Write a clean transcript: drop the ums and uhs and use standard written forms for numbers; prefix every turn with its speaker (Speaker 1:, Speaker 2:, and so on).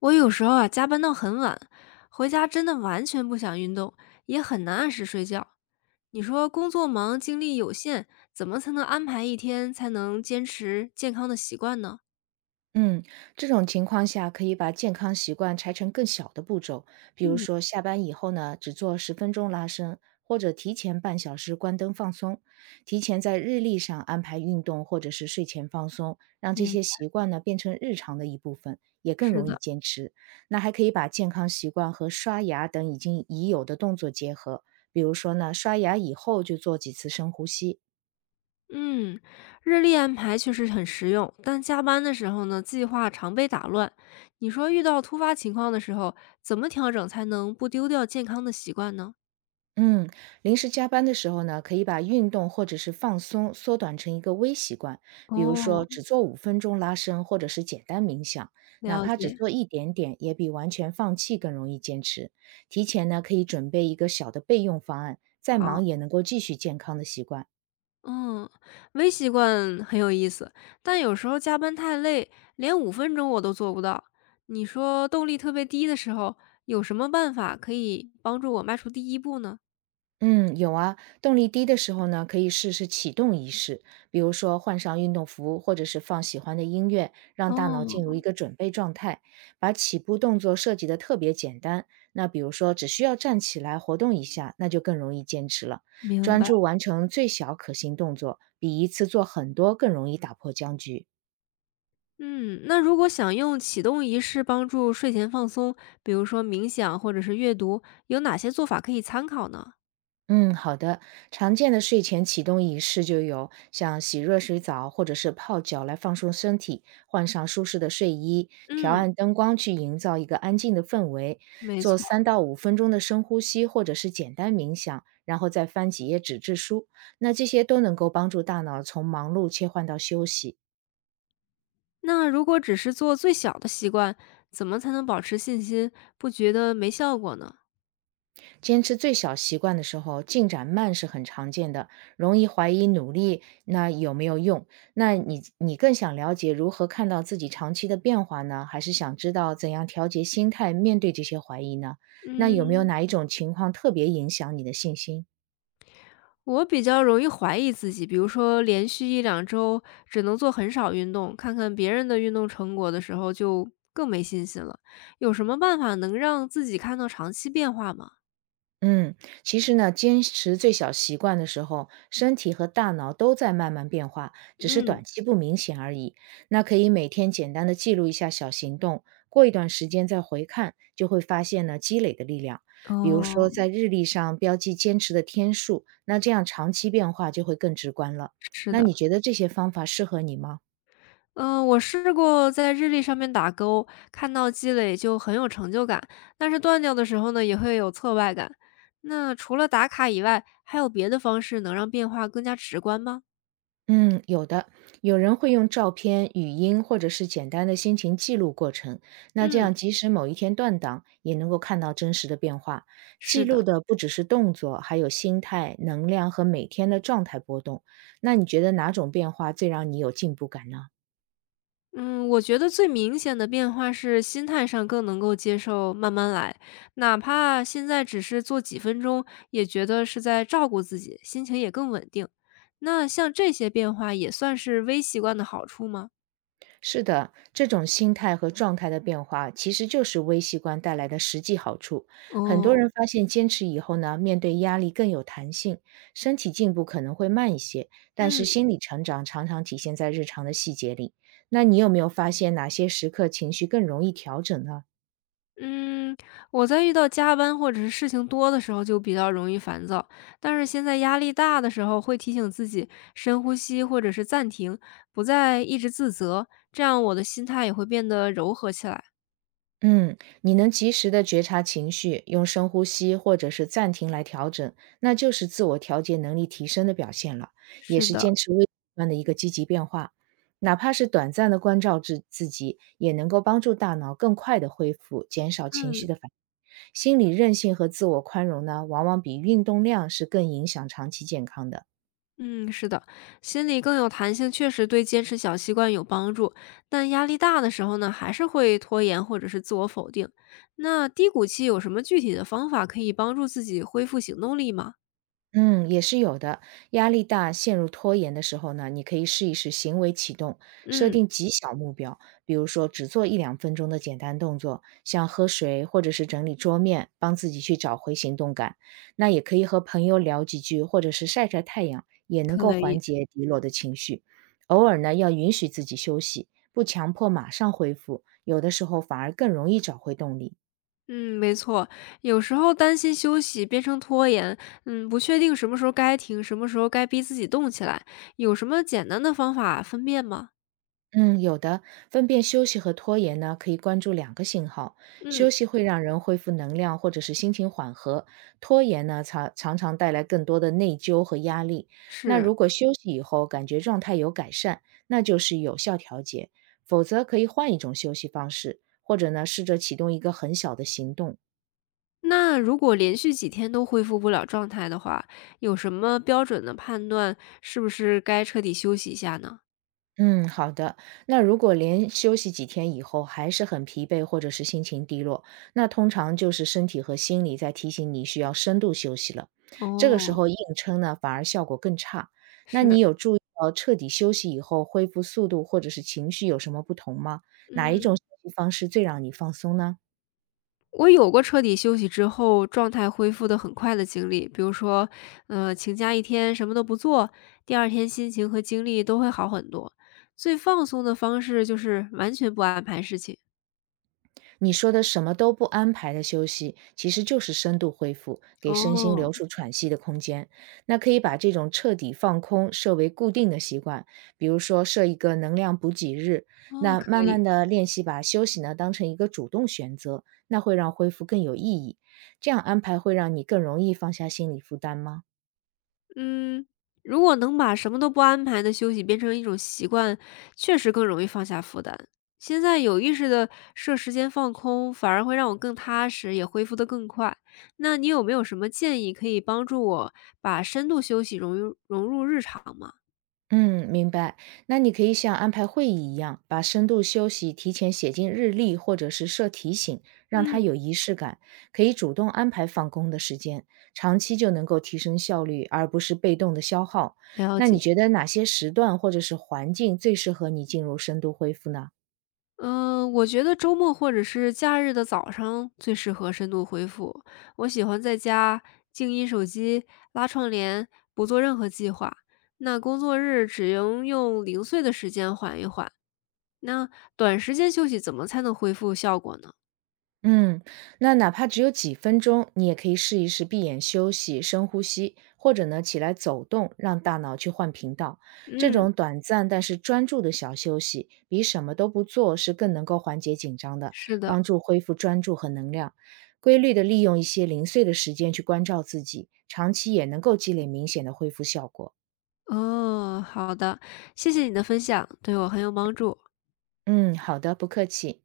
Speaker 1: 我有时候啊，加班到很晚，回家真的完全不想运动，也很难按时睡觉。你说工作忙，精力有限，怎么才能安排一天，才能坚持健康的习惯呢？
Speaker 2: 嗯，这种情况下可以把健康习惯拆成更小的步骤，比如
Speaker 1: 嗯，
Speaker 2: 说下班以后呢，只做10分钟拉伸，或者提前半小时关灯放松，提前在日历上安排运动或者是睡前放松，让这
Speaker 1: 明，
Speaker 2: 些习惯呢变成日常的一部分，也更
Speaker 1: 是
Speaker 2: 容易
Speaker 1: 的，
Speaker 2: 坚持。那还可以把健康习惯和刷牙等已有的动作结合，比如说呢，刷牙以后就做几次深呼吸，
Speaker 1: 嗯，日历安排确实很实用，但加班的时候呢，计划常被打乱。你说遇到突发情况的时候，怎么调整才能不丢掉健康的习惯呢？
Speaker 2: 嗯，临时加班的时候呢，可以把运动或者是放松缩短成一个微习惯，比如说
Speaker 1: 哦，
Speaker 2: 只做五分钟拉伸，或者是简单冥想，哪
Speaker 1: 了
Speaker 2: 怕只
Speaker 1: 解，
Speaker 2: 做一点点，也比完全放弃更容易坚持。提前呢，可以准备一个小的备用方案，再
Speaker 1: 好。
Speaker 2: 忙也能够继续健康的习惯。
Speaker 1: 嗯，微习惯很有意思，但有时候加班太累，连5分钟我都做不到。你说动力特别低的时候，有什么办法可以帮助我迈出第一步呢？
Speaker 2: 嗯，有啊，动力低的时候呢，可以试试启动仪式，比如说换上运动服，或者是放喜欢的音乐，让大脑进入
Speaker 1: 哦，
Speaker 2: 一个准备状态。把起步动作设计的特别简单，那比如说只需要站起来活动一下，那就更容易坚持了。
Speaker 1: 明
Speaker 2: 专
Speaker 1: 白。
Speaker 2: 注完成最小可行动作，比一次做很多更容易打破僵局。
Speaker 1: 嗯，那如果想用启动仪式帮助睡前放松，比如说冥想或者是阅读，有哪些做法可以参考呢？
Speaker 2: 嗯，好的。常见的睡前启动仪式就有像洗热水澡或者是泡脚来放松身体，换上舒适的睡衣，调
Speaker 1: 嗯，
Speaker 2: 暗灯光去营造一个安静的氛围，
Speaker 1: 没
Speaker 2: 做
Speaker 1: 错。
Speaker 2: 3到5分钟的深呼吸或者是简单冥想，然后再翻几页纸质书。那这些都能够帮助大脑从忙碌切换到休息。
Speaker 1: 那如果只是做最小的习惯，怎么才能保持信心，不觉得没效果呢？
Speaker 2: 坚持最小习惯的时候，进展慢是很常见的，容易怀疑努力那有没有用。那你更想了解如何看到自己长期的变化呢，还是想知道怎样调节心态面对这些怀疑呢？那有没有
Speaker 1: 嗯，
Speaker 2: 哪一种情况特别影响你的信心？
Speaker 1: 我比较容易怀疑自己，比如说连续一两周只能做很少运动，看看别人的运动成果的时候就更没信心了。有什么办法能让自己看到长期变化吗？
Speaker 2: 嗯，其实呢，坚持最小习惯的时候，身体和大脑都在慢慢变化，只是
Speaker 1: 嗯，
Speaker 2: 短期不明显而已。那可以每天简单的记录一下小行动，过一段时间再回看，就会发现呢积累的力量。比如
Speaker 1: 哦，
Speaker 2: 说在日历上标记坚持的天数，那这样长期变化就会更直观了。
Speaker 1: 是
Speaker 2: 那
Speaker 1: 的。
Speaker 2: 你觉得这些方法适合你吗？
Speaker 1: 嗯，我试过在日历上面打勾，看到积累就很有成就感，但是断掉的时候呢，也会有挫败感。那除了打卡以外，还有别的方式能让变化更加直观吗？
Speaker 2: 嗯，有的，有人会用照片、语音或者是简单的心情记录过程，那这
Speaker 1: 嗯，
Speaker 2: 样即使某一天断档，也能够看到真实的变化。记
Speaker 1: 是
Speaker 2: 录
Speaker 1: 的。
Speaker 2: 的不只是动作，还有心态、能量和每天的状态波动。那你觉得哪种变化最让你有进步感呢？
Speaker 1: 嗯，我觉得最明显的变化是心态上更能够接受慢慢来，哪怕现在只是做几分钟，也觉得是在照顾自己，心情也更稳定。那像这些变化也算是微习惯的好处吗？
Speaker 2: 是的，这种心态和状态的变化，其实就是微习惯带来的实际好处。很多
Speaker 1: 哦，
Speaker 2: 人发现坚持以后呢，面对压力更有弹性，身体进步可能会慢一些，但
Speaker 1: 嗯
Speaker 2: 是心理成长常常体现在日常的细节里。那你有没有发现哪些时刻情绪更容易调整呢？
Speaker 1: 嗯，我在遇到加班或者是事情多的时候就比较容易烦躁，但是现在压力大的时候会提醒自己深呼吸或者是暂停，不再一直自责，这样我的心态也会变得柔和起来。
Speaker 2: 嗯，你能及时的觉察情绪，用深呼吸或者是暂停来调整，那就是自我调节能力提升的表现了，也
Speaker 1: 是
Speaker 2: 是
Speaker 1: 的，
Speaker 2: 坚持微观的一个积极变化。哪怕是短暂的关照自己，也能够帮助大脑更快的恢复，减少情
Speaker 1: 嗯
Speaker 2: 绪的反应。心理韧性和自我宽容呢，往往比运动量是更影响长期健康的。
Speaker 1: 嗯，是的，心里更有弹性，确实对坚持小习惯有帮助。但压力大的时候呢，还是会拖延或者是自我否定。那低谷期有什么具体的方法可以帮助自己恢复行动力吗？
Speaker 2: 嗯，也是有的。压力大、陷入拖延的时候呢，你可以试一试行为启动，设
Speaker 1: 嗯，
Speaker 2: 定极小目标，比如说只做一两分钟的简单动作，像喝水或者是整理桌面，帮自己去找回行动感。那也可以和朋友聊几句，或者是晒晒太阳，也能够
Speaker 1: 可以。
Speaker 2: 缓解低落的情绪。偶尔呢，要允许自己休息，不强迫马上恢复，有的时候反而更容易找回动力。
Speaker 1: 嗯，没错，有时候担心休息变成拖延，嗯，不确定什么时候该停，什么时候该逼自己动起来，有什么简单的方法分辨吗？
Speaker 2: 嗯，有的，分辨休息和拖延呢，可以关注两个信号。
Speaker 1: 嗯，
Speaker 2: 休息会让人恢复能量或者是心情缓和，拖延呢常常带来更多的内疚和压力。那
Speaker 1: 是。
Speaker 2: 如果休息以后感觉状态有改善，那就是有效调节，否则可以换一种休息方式，或者呢试着启动一个很小的行动。
Speaker 1: 那如果连续几天都恢复不了状态的话，有什么标准的判断是不是该彻底休息一下呢？
Speaker 2: 嗯，好的。那如果连休息几天以后还是很疲惫，或者是心情低落，那通常就是身体和心理在提醒你需要深度休息了。这个时
Speaker 1: 哦，
Speaker 2: 候硬撑呢，反而效果更差。那你
Speaker 1: 是，
Speaker 2: 有注意到彻底休息以后恢复速度或者是情绪有什么不同吗？哪一种
Speaker 1: 嗯，
Speaker 2: 休息方式最让你放松呢？
Speaker 1: 我有过彻底休息之后状态恢复的很快的经历，比如说，请假一天什么都不做，第二天心情和精力都会好很多。最放松的方式就是完全不安排事情。
Speaker 2: 你说的什么都不安排的休息，其实就是深度恢复，给身心
Speaker 1: 哦，
Speaker 2: 留出喘息的空间。那可以把这种彻底放空设为固定的习惯，比如说设一个能量补给日，
Speaker 1: 啊，
Speaker 2: 那
Speaker 1: 可
Speaker 2: 慢
Speaker 1: 以。
Speaker 2: 慢的练习把休息呢当成一个主动选择，那会让恢复更有意义。这样安排会让你更容易放下心理负担吗？
Speaker 1: 嗯，如果能把什么都不安排的休息变成一种习惯，确实更容易放下负担。现在有意识的设时间放空，反而会让我更踏实，也恢复得更快。那你有没有什么建议可以帮助我把深度休息融入日常吗？
Speaker 2: 嗯，明白。那你可以像安排会议一样，把深度休息提前写进日历，或者是设提醒，让他
Speaker 1: 嗯，
Speaker 2: 有仪式感。可以主动安排放工的时间，长期就能够提升效率，而不是被动的消耗。
Speaker 1: 了
Speaker 2: 那你
Speaker 1: 解。
Speaker 2: 觉得哪些时段或者是环境最适合你进入深度恢复呢？
Speaker 1: 嗯，我觉得周末或者是假日的早上最适合深度恢复。我喜欢在家静音手机、拉窗帘，不做任何计划。那工作日只能用零碎的时间缓一缓。那短时间休息怎么才能恢复效果呢？
Speaker 2: 嗯，那哪怕只有几分钟，你也可以试一试闭眼休息、深呼吸，或者呢起来走动，让大脑去换频道。这
Speaker 1: 嗯，
Speaker 2: 种短暂但是专注的小休息，比什么都不做是更能够缓解紧张的，
Speaker 1: 是的。
Speaker 2: 帮助恢复专注和能量。规律的利用一些零碎的时间去关照自己，长期也能够积累明显的恢复效果。
Speaker 1: 哦，好的，谢谢你的分享，对我很有帮助。
Speaker 2: 嗯，好的，不客气。